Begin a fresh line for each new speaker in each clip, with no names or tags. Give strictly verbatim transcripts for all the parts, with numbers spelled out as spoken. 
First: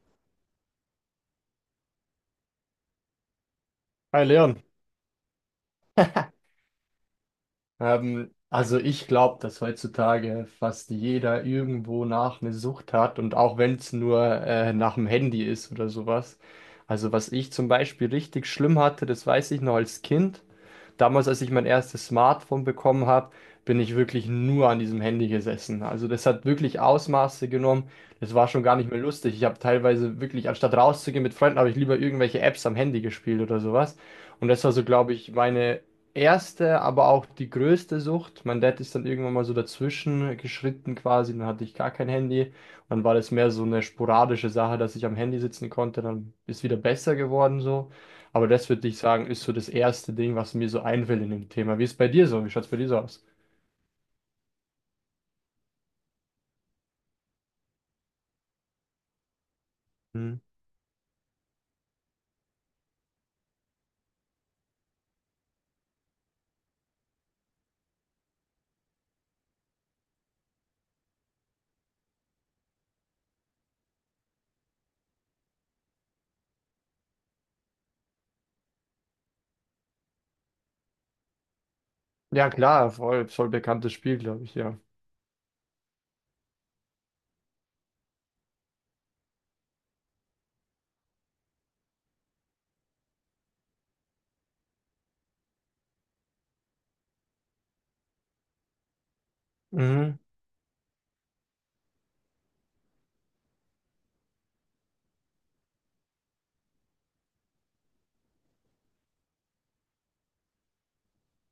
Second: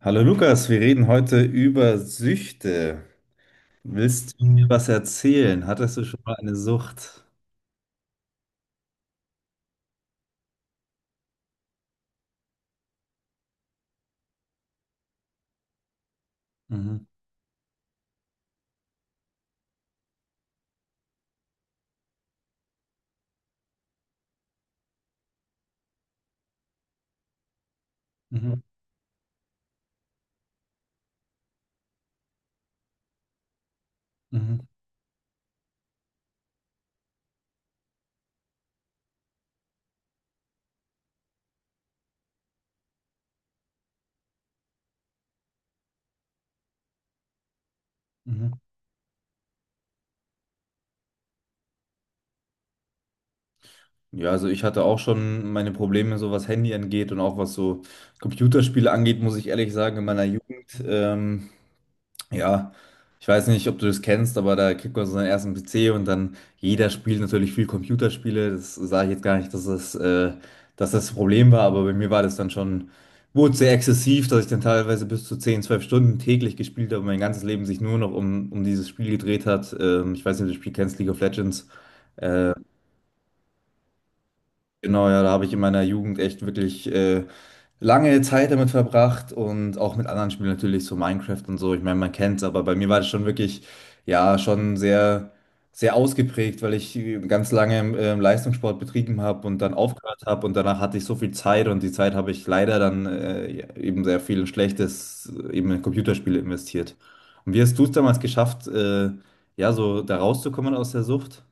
Hallo Lukas, wir reden heute über Süchte.
Hi
Willst du
Leon,
mir was erzählen? Hattest du schon mal eine Sucht?
ähm, also ich glaube, dass heutzutage fast jeder irgendwo nach eine Sucht hat und auch wenn es nur äh, nach dem Handy ist oder sowas.
Mhm,
Also was ich zum Beispiel richtig schlimm hatte, das weiß ich noch als Kind. Damals, als ich mein erstes Smartphone bekommen habe, bin ich wirklich nur an diesem Handy gesessen. Also das hat wirklich Ausmaße genommen. Das war
mhm,
schon gar nicht mehr lustig. Ich habe teilweise wirklich, anstatt rauszugehen mit Freunden, habe ich lieber irgendwelche Apps am Handy gespielt oder sowas. Und
mhm,
das war so, glaube ich, meine erste, aber auch die größte Sucht. Mein Dad ist dann irgendwann mal so dazwischen geschritten quasi, dann hatte ich gar kein Handy. Und dann war das mehr so eine sporadische Sache, dass ich am Handy sitzen konnte, dann ist wieder besser geworden so. Aber
mhm.
das würde ich sagen, ist so das erste Ding, was mir so einfällt in dem Thema. Wie ist bei dir so? Wie schaut es bei dir so aus?
Ja, also ich hatte auch schon meine Probleme, so was Handy angeht und auch was so Computerspiele angeht, muss ich ehrlich sagen, in meiner
Hm.
Jugend. Ähm, Ja, ich weiß nicht, ob du das kennst, aber da kriegt man so seinen ersten P C und dann jeder spielt natürlich viel Computerspiele. Das sage ich jetzt gar nicht, dass das, äh, dass das Problem war, aber bei mir war das dann schon, wurde sehr exzessiv, dass ich dann teilweise bis zu zehn, zwölf Stunden täglich gespielt habe und mein ganzes Leben sich nur noch um, um dieses Spiel gedreht hat. Ähm, ich weiß nicht, ob du das Spiel kennst, League of Legends.
Ja,
Äh,
klar, voll, voll bekanntes Spiel, glaube ich, ja.
genau, ja, da habe ich in meiner Jugend echt wirklich äh, lange Zeit damit verbracht und auch mit anderen Spielen natürlich, so Minecraft und so. Ich meine, man kennt's, aber bei mir war das schon wirklich, ja, schon sehr, sehr ausgeprägt, weil ich ganz lange ähm, Leistungssport betrieben habe und dann
Mhm.
aufgehört habe und danach hatte ich so viel Zeit und die Zeit habe ich leider dann äh, ja, eben sehr viel in Schlechtes, äh, eben in Computerspiele investiert. Und wie hast du es damals geschafft, äh, ja, so da rauszukommen aus der Sucht?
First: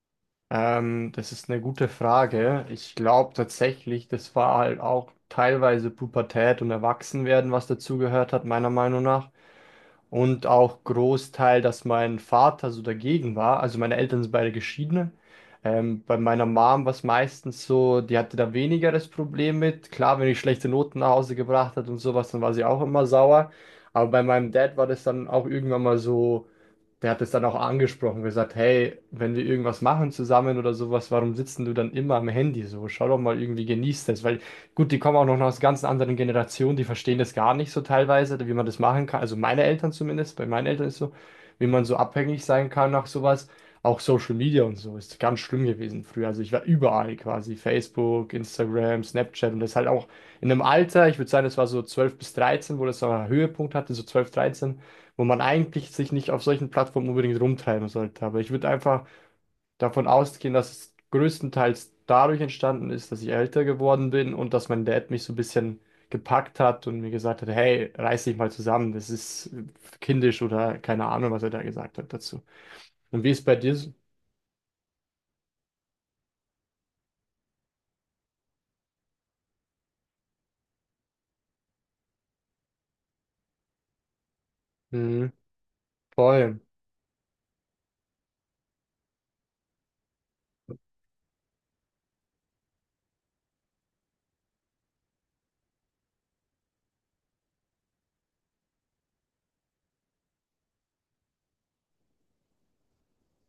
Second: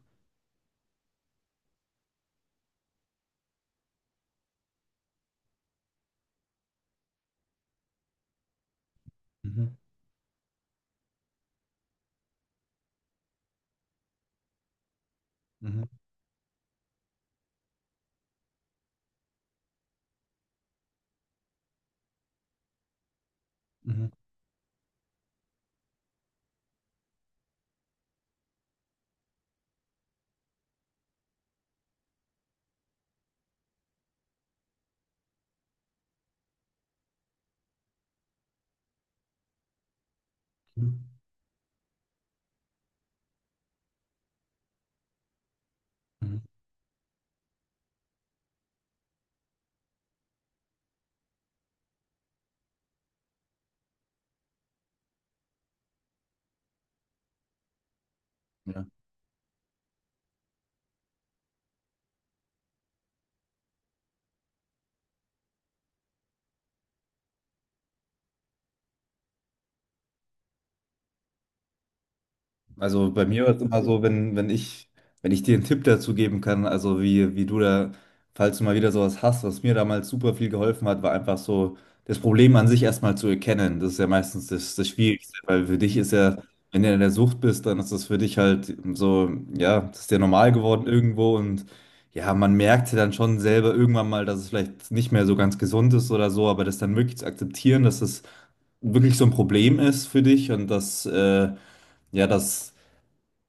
Ähm, das ist eine gute Frage. Ich glaube tatsächlich, das war halt auch teilweise Pubertät und Erwachsenwerden, was dazugehört hat, meiner Meinung nach.
Mhm,
Und auch Großteil, dass mein Vater so dagegen war. Also meine Eltern sind beide geschiedene.
mhm,
Ähm, bei meiner Mom war es meistens so, die hatte da weniger das Problem mit. Klar, wenn ich schlechte Noten nach Hause gebracht hat und sowas, dann war sie auch immer sauer.
mhm,
Aber bei meinem Dad war das dann auch irgendwann mal so, der hat es dann auch angesprochen, gesagt, hey, wenn wir irgendwas machen zusammen oder sowas, warum sitzen du dann immer am Handy so? Schau doch mal irgendwie, genieß das. Weil gut, die kommen auch noch aus ganz anderen Generationen, die verstehen das gar nicht so teilweise, wie man das machen kann. Also meine Eltern zumindest, bei meinen Eltern
mhm,
ist so, wie man so abhängig sein kann nach sowas. Auch Social Media und so ist ganz schlimm gewesen früher. Also ich war überall quasi, Facebook, Instagram, Snapchat und das halt auch in einem Alter, ich würde sagen, das war so zwölf bis dreizehn, wo das so einen Höhepunkt hatte, so zwölf dreizehn, wo man eigentlich sich nicht auf solchen Plattformen unbedingt rumtreiben sollte. Aber ich würde
mhm.
einfach davon ausgehen, dass es größtenteils dadurch entstanden ist, dass ich älter geworden bin und dass mein Dad mich so ein bisschen gepackt hat und mir gesagt hat, hey, reiß dich mal zusammen, das ist kindisch oder keine Ahnung, was er da gesagt hat dazu.
Also
Und
bei
wie ist
mir war
bei
es
dir
immer
so?
so, wenn, wenn ich, wenn ich dir einen Tipp dazu geben kann, also wie, wie du da, falls du mal wieder sowas hast, was mir damals super viel geholfen hat, war einfach so, das Problem an sich erstmal zu erkennen. Das ist ja meistens das, das
Mhm,
Schwierigste, weil für dich ist ja,
voll.
wenn du in der Sucht bist, dann ist das für dich halt so, ja, das ist ja normal geworden irgendwo und ja, man merkt ja dann schon selber irgendwann mal, dass es vielleicht nicht mehr so ganz gesund ist oder so, aber das dann wirklich zu akzeptieren, dass es wirklich so ein Problem ist für dich und dass, äh, ja, dass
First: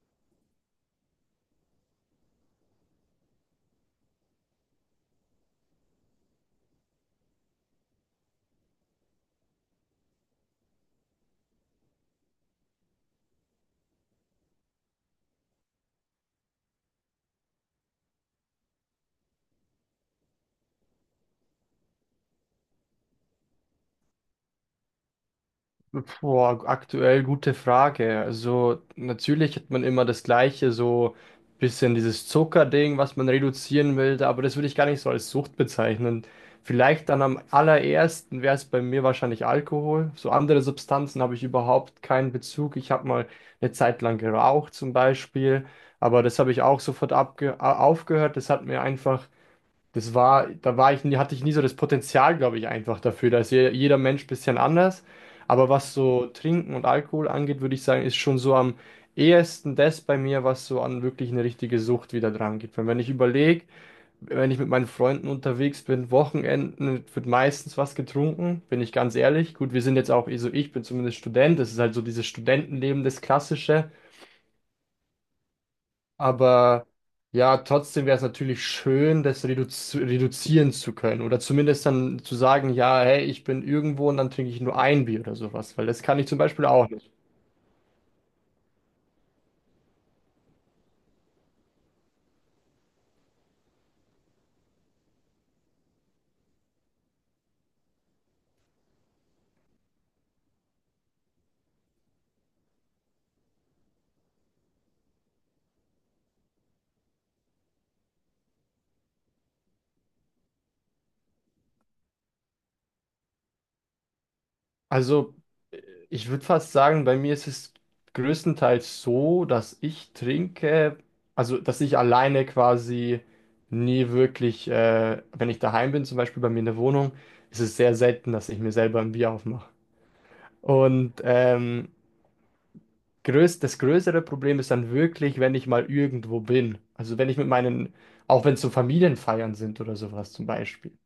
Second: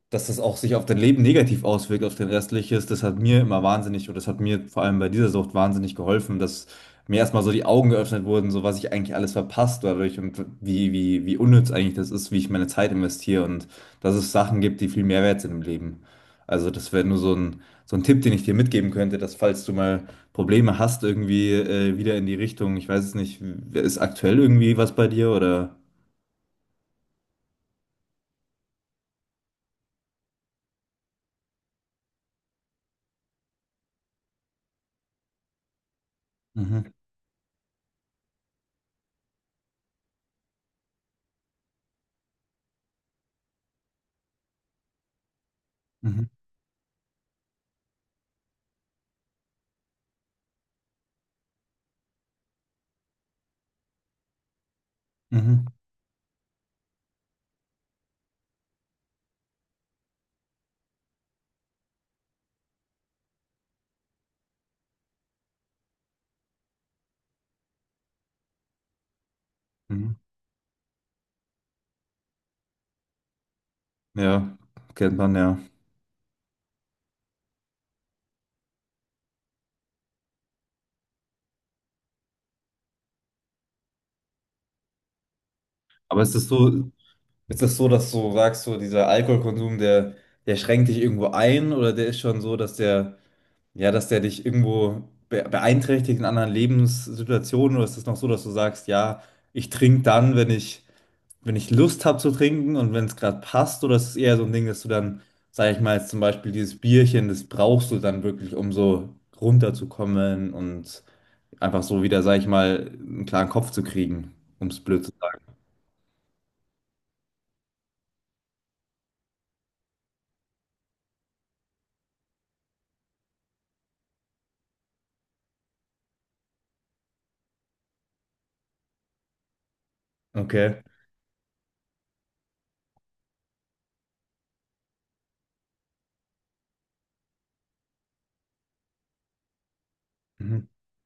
dass das auch sich auf dein Leben negativ auswirkt, auf dein restliches, das hat mir immer wahnsinnig, oder das hat mir vor allem bei dieser Sucht wahnsinnig geholfen, dass mir erstmal so die Augen geöffnet wurden, so was ich eigentlich alles verpasst dadurch und wie, wie, wie unnütz eigentlich das ist, wie ich meine Zeit investiere und dass es Sachen gibt, die viel mehr wert sind im Leben. Also das wäre nur so ein, so ein Tipp, den ich dir mitgeben könnte, dass falls du mal Probleme hast, irgendwie äh, wieder in die Richtung, ich weiß es nicht, ist aktuell irgendwie was bei dir oder?
Boah, aktuell gute Frage. Also natürlich hat man immer das Gleiche, so ein bisschen dieses Zuckerding, was man reduzieren will, aber das würde ich gar nicht so als Sucht bezeichnen.
Mhm,
Vielleicht dann am allerersten wäre es bei mir wahrscheinlich Alkohol. So andere Substanzen habe ich überhaupt keinen Bezug. Ich habe mal eine Zeit lang geraucht zum Beispiel, aber
mhm,
das habe ich auch sofort abge a- aufgehört. Das hat mir einfach, das war, da war ich, nie- hatte ich nie so das Potenzial, glaube ich, einfach dafür. Da ist je- jeder Mensch ein bisschen anders.
mhm,
Aber was so Trinken und Alkohol angeht, würde ich sagen, ist schon so am ehesten das bei mir, was so an wirklich eine richtige Sucht wieder dran geht. Weil wenn ich überlege, wenn ich mit meinen Freunden unterwegs bin, Wochenenden wird meistens was getrunken, bin ich ganz ehrlich. Gut, wir sind jetzt
mhm.
auch, also ich bin zumindest Student, das ist halt so dieses Studentenleben, das Klassische.
Ja, kennt man, ja.
Aber ja, trotzdem wäre es natürlich schön, das reduzi reduzieren zu können. Oder zumindest dann zu sagen, ja, hey, ich bin irgendwo und dann trinke ich nur ein Bier oder sowas. Weil das kann
Aber
ich
ist
zum
das
Beispiel
so,
auch nicht.
ist das so, dass du sagst, so dieser Alkoholkonsum, der, der schränkt dich irgendwo ein oder der ist schon so, dass der, ja, dass der dich irgendwo be beeinträchtigt in anderen Lebenssituationen oder ist das noch so, dass du sagst, ja, ich trinke dann, wenn ich, wenn ich Lust habe zu trinken und wenn es gerade passt oder ist es eher so ein Ding, dass du dann, sag ich mal, jetzt zum Beispiel dieses Bierchen, das brauchst du dann wirklich, um so runterzukommen und einfach so wieder, sag ich mal, einen klaren Kopf zu kriegen, um es blöd zu
Also,
sagen.
äh, ich würde fast sagen, bei mir ist es größtenteils so, dass ich trinke, also dass ich alleine quasi nie wirklich, äh, wenn ich daheim bin, zum Beispiel bei mir in der Wohnung, ist es sehr selten, dass ich mir selber ein Bier aufmache.
Okay.
Und ähm, Größ das größere Problem ist dann wirklich, wenn ich mal irgendwo bin. Also wenn ich mit meinen, auch wenn es so Familienfeiern sind oder sowas zum
Mhm.
Beispiel.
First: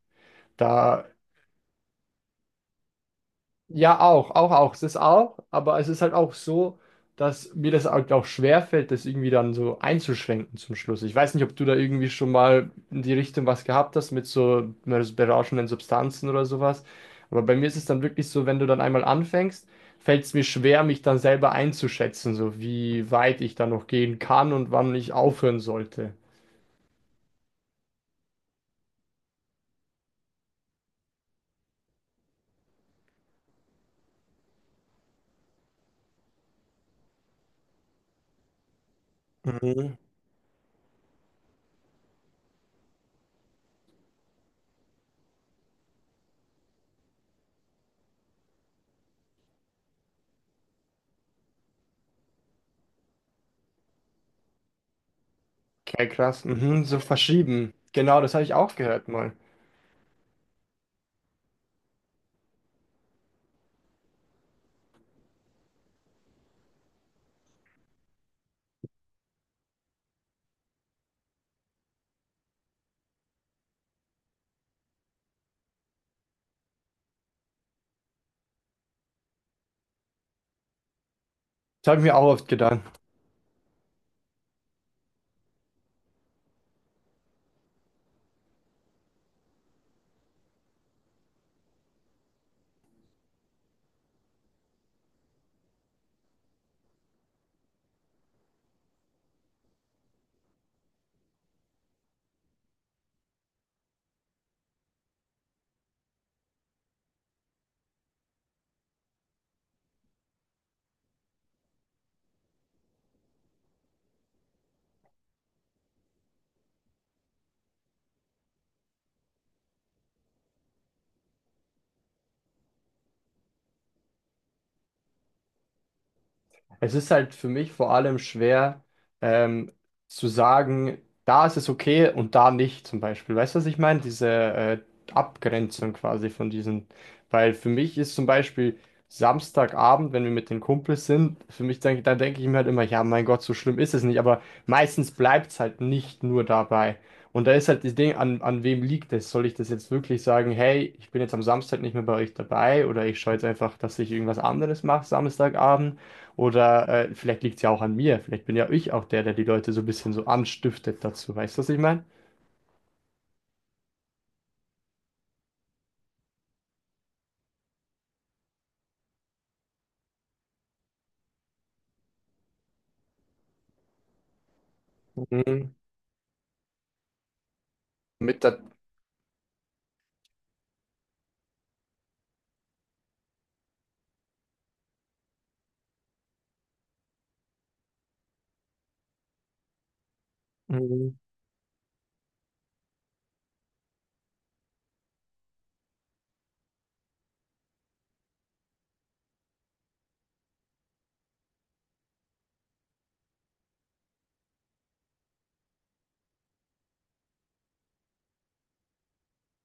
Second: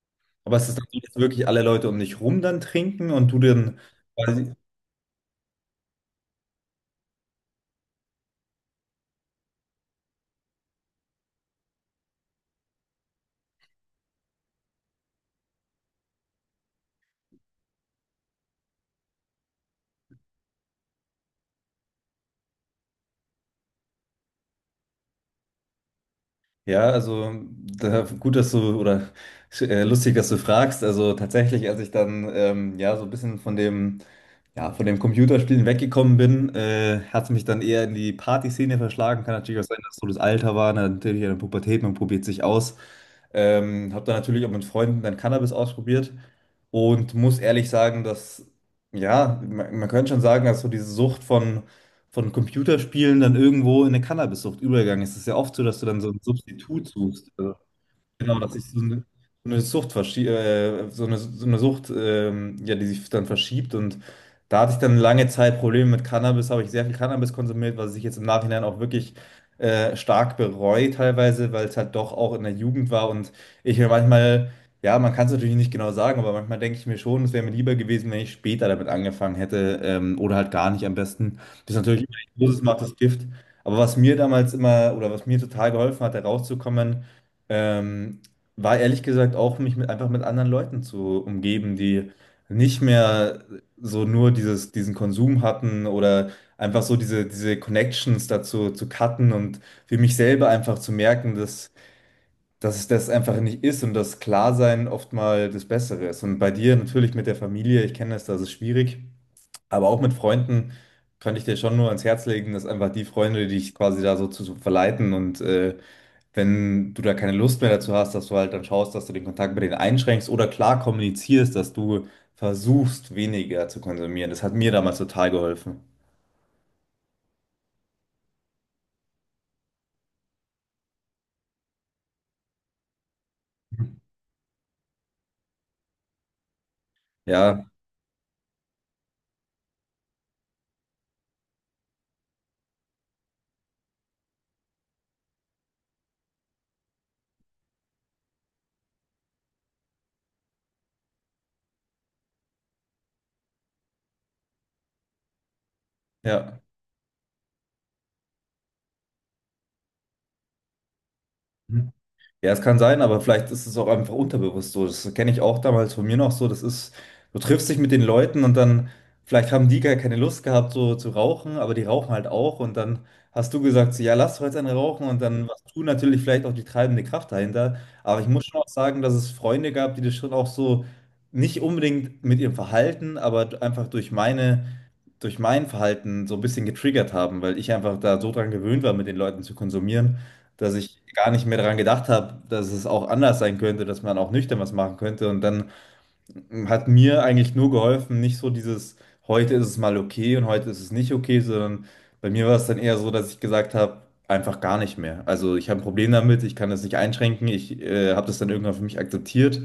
Aber es ist dann so,
Da
dass wirklich alle Leute um dich rum dann trinken und du dann
ja, auch, auch,
quasi,
auch. Es ist auch, aber es ist halt auch so, dass mir das halt auch schwerfällt, das irgendwie dann so einzuschränken zum Schluss. Ich weiß nicht, ob du da irgendwie schon mal in die Richtung was gehabt hast mit so berauschenden Substanzen oder sowas. Aber bei mir ist es dann wirklich so, wenn du dann einmal anfängst, fällt es mir schwer, mich dann selber einzuschätzen, so wie weit ich da noch gehen kann und wann ich aufhören sollte.
ja, also da, gut, dass du, oder äh, lustig, dass du fragst. Also tatsächlich, als ich dann ähm, ja so ein bisschen von dem, ja, von dem Computerspielen weggekommen bin, äh, hat es mich dann eher in die Partyszene verschlagen. Kann natürlich auch sein, dass
Mhm.
so das Alter war, ne, natürlich in der Pubertät, man probiert sich aus. Ähm, habe dann natürlich auch mit Freunden dann Cannabis ausprobiert und muss ehrlich sagen, dass, ja, man, man könnte schon sagen, dass so diese Sucht von von Computerspielen dann irgendwo in eine Cannabissucht übergegangen ist. Es ist ja oft so, dass du dann
Okay,
so ein
krass. Mhm,
Substitut
so
suchst. Also,
verschieben. Genau, das
genau,
habe
dass
ich
sich
auch
so eine,
gehört mal.
so eine Sucht verschiebt, äh, so eine, so eine Sucht, ähm, ja, die sich dann verschiebt. Und da hatte ich dann lange Zeit Probleme mit Cannabis, habe ich sehr viel Cannabis konsumiert, was ich jetzt im Nachhinein auch wirklich äh, stark bereue teilweise, weil es halt doch auch in der Jugend war. Und ich mir manchmal, ja, man kann es natürlich nicht genau sagen, aber manchmal denke ich mir schon, es wäre mir lieber gewesen, wenn ich später damit angefangen hätte, ähm, oder halt gar nicht am besten. Das ist
Das habe ich
natürlich,
mir auch oft
Dosis macht
gedacht.
das Gift. Aber was mir damals immer oder was mir total geholfen hat, da rauszukommen, ähm, war ehrlich gesagt auch, mich mit, einfach mit anderen Leuten zu umgeben, die nicht mehr so nur dieses, diesen Konsum hatten oder einfach so diese, diese Connections dazu zu cutten und für mich selber einfach zu merken, dass, dass es das einfach nicht ist und dass Klarsein oft mal das Bessere ist. Und bei dir natürlich mit der Familie, ich kenne das, das ist schwierig, aber auch mit Freunden kann ich dir schon nur ans Herz legen, dass einfach die Freunde, die dich quasi da so zu, zu verleiten und äh, wenn du da keine Lust mehr dazu hast, dass du halt dann schaust, dass du den Kontakt mit denen einschränkst oder klar kommunizierst, dass du versuchst, weniger zu konsumieren. Das hat mir damals total geholfen.
Es ist halt für mich vor allem schwer, ähm, zu sagen, da ist es okay und da nicht, zum Beispiel. Weißt du, was ich meine? Diese äh, Abgrenzung quasi von diesen. Weil
Ja,
für mich ist zum Beispiel Samstagabend, wenn wir mit den Kumpels sind, für mich denke, da denke ich mir halt immer, ja, mein Gott, so schlimm ist es nicht. Aber meistens bleibt es halt nicht nur dabei. Und da ist halt das Ding, an, an wem liegt es? Soll ich das jetzt wirklich sagen, hey, ich bin jetzt am Samstag nicht mehr bei euch dabei oder ich schaue jetzt einfach, dass ich irgendwas anderes mache Samstagabend?
ja.
Oder äh, vielleicht liegt es ja auch an mir. Vielleicht bin ja ich auch der, der die Leute so ein bisschen so anstiftet dazu. Weißt du, was ich meine?
Ja, es kann sein, aber vielleicht ist es auch einfach unterbewusst so. Das kenne ich auch damals von mir noch so. Das ist, du triffst dich mit den Leuten und dann, vielleicht haben die gar keine Lust gehabt, so zu rauchen, aber die rauchen halt auch. Und dann hast du gesagt, so, ja, lass doch jetzt einen rauchen. Und dann warst
Mhm.
du natürlich vielleicht auch die treibende Kraft dahinter. Aber ich
Mit
muss
der,
schon auch sagen, dass es Freunde gab, die das schon auch so nicht unbedingt mit ihrem Verhalten, aber einfach durch meine durch mein Verhalten so ein bisschen getriggert haben, weil ich einfach da so dran gewöhnt war, mit den Leuten zu konsumieren, dass ich
mhm.
gar nicht mehr daran gedacht habe, dass es auch anders sein könnte, dass man auch nüchtern was machen könnte. Und dann hat mir eigentlich nur geholfen, nicht so dieses, heute ist es mal okay und heute ist es nicht okay, sondern bei mir war es dann eher so, dass ich gesagt habe, einfach gar nicht mehr. Also ich habe ein Problem damit, ich kann das nicht einschränken, ich äh, habe das dann irgendwann für mich akzeptiert.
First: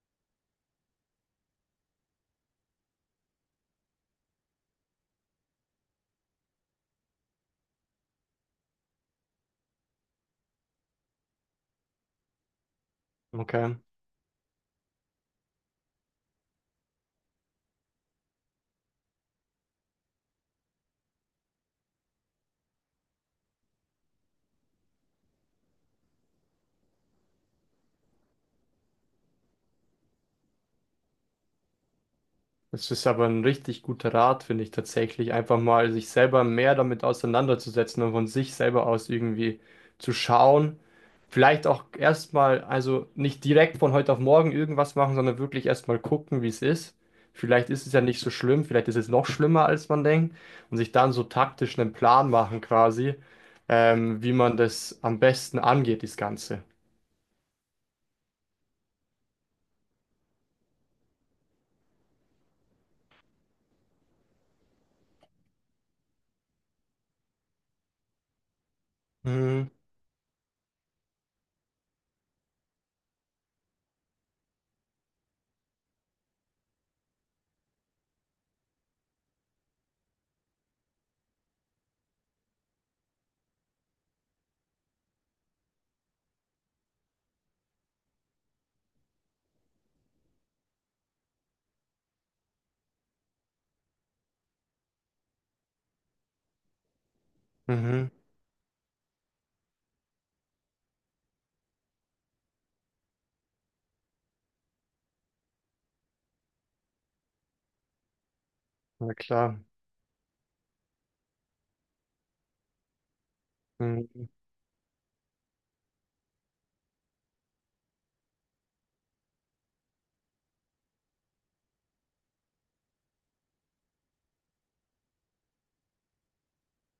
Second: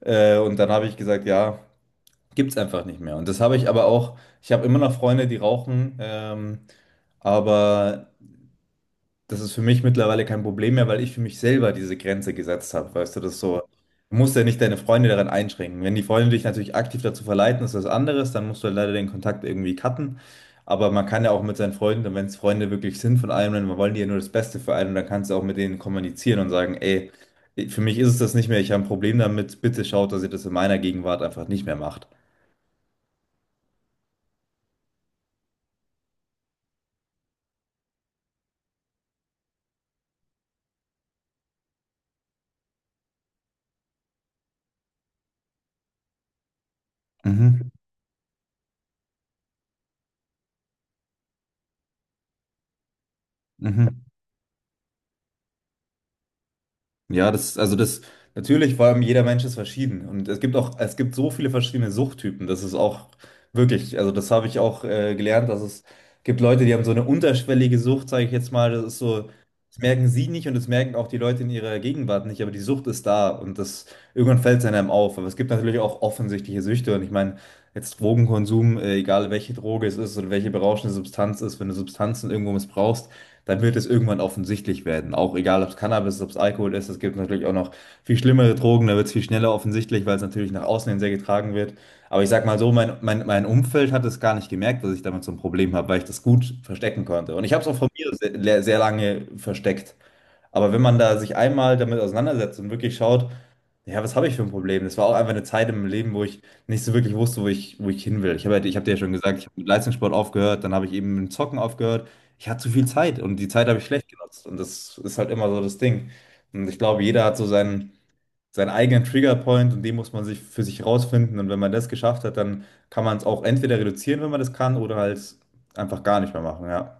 Äh, und dann habe ich gesagt, ja. Gibt's einfach nicht mehr. Und das habe ich aber auch, ich habe immer noch Freunde, die rauchen, ähm, aber das ist für mich mittlerweile kein Problem mehr, weil ich für mich selber diese Grenze gesetzt habe. Weißt du, das ist so,
Okay.
du musst ja nicht deine Freunde daran einschränken. Wenn die Freunde dich natürlich aktiv dazu verleiten, ist das anderes, dann musst du halt leider den Kontakt irgendwie cutten. Aber man kann ja auch mit seinen Freunden, und wenn es Freunde wirklich sind von einem, dann wollen die ja nur das Beste für einen und dann kannst du auch mit denen kommunizieren und sagen, ey, für mich ist es das nicht mehr, ich habe ein Problem damit, bitte schaut, dass ihr das in meiner Gegenwart einfach nicht mehr macht.
Das ist aber ein richtig guter Rat, finde ich tatsächlich, einfach mal sich selber mehr damit auseinanderzusetzen und von sich selber aus irgendwie zu schauen. Vielleicht auch erstmal, also nicht direkt von heute auf morgen irgendwas machen, sondern wirklich erstmal gucken, wie es ist. Vielleicht
Mhm.
ist es ja nicht so schlimm, vielleicht ist es noch schlimmer, als man denkt. Und sich dann so taktisch einen Plan machen quasi,
Mhm.
ähm, wie man das am besten angeht, das Ganze.
Ja, das, also das, natürlich, vor allem jeder Mensch ist verschieden. Und es gibt auch, es gibt so viele verschiedene Suchttypen. Das ist auch wirklich, also das habe ich auch äh, gelernt, dass es gibt Leute, die haben so eine unterschwellige Sucht, sage ich jetzt mal. Das ist so,
Mhm,
das merken sie nicht und das merken auch die Leute in ihrer Gegenwart nicht, aber die Sucht ist da und das, irgendwann fällt es einem auf. Aber es gibt natürlich auch offensichtliche Süchte. Und ich meine, jetzt Drogenkonsum, äh, egal welche Droge es ist oder welche berauschende Substanz ist, wenn du Substanzen irgendwo missbrauchst, dann wird es irgendwann offensichtlich werden. Auch egal, ob es Cannabis ist, ob es Alkohol ist, es gibt natürlich auch noch viel schlimmere Drogen, da wird es viel schneller offensichtlich, weil es natürlich nach außen hin sehr getragen wird. Aber ich sag mal so, mein, mein, mein Umfeld hat es gar nicht gemerkt, dass ich damit so ein Problem habe, weil ich das gut verstecken konnte. Und ich habe es auch von mir
mhm,
sehr, sehr lange versteckt. Aber wenn man da sich einmal damit auseinandersetzt und wirklich schaut, ja, was habe ich für ein Problem? Das war auch einfach eine Zeit im Leben, wo ich nicht so wirklich wusste, wo ich, wo ich hin will. Ich habe, halt- ich habe dir ja schon
na
gesagt, ich habe
klar.
mit Leistungssport aufgehört, dann habe ich eben mit dem Zocken aufgehört. Ich hatte zu viel Zeit und die Zeit habe ich schlecht
Mhm.
genutzt. Und das ist halt immer so das Ding. Und ich glaube, jeder hat so seinen, seinen eigenen Triggerpoint und den muss man sich für sich rausfinden. Und wenn man das geschafft hat, dann kann man es auch entweder reduzieren, wenn man das kann, oder halt einfach gar nicht mehr machen, ja.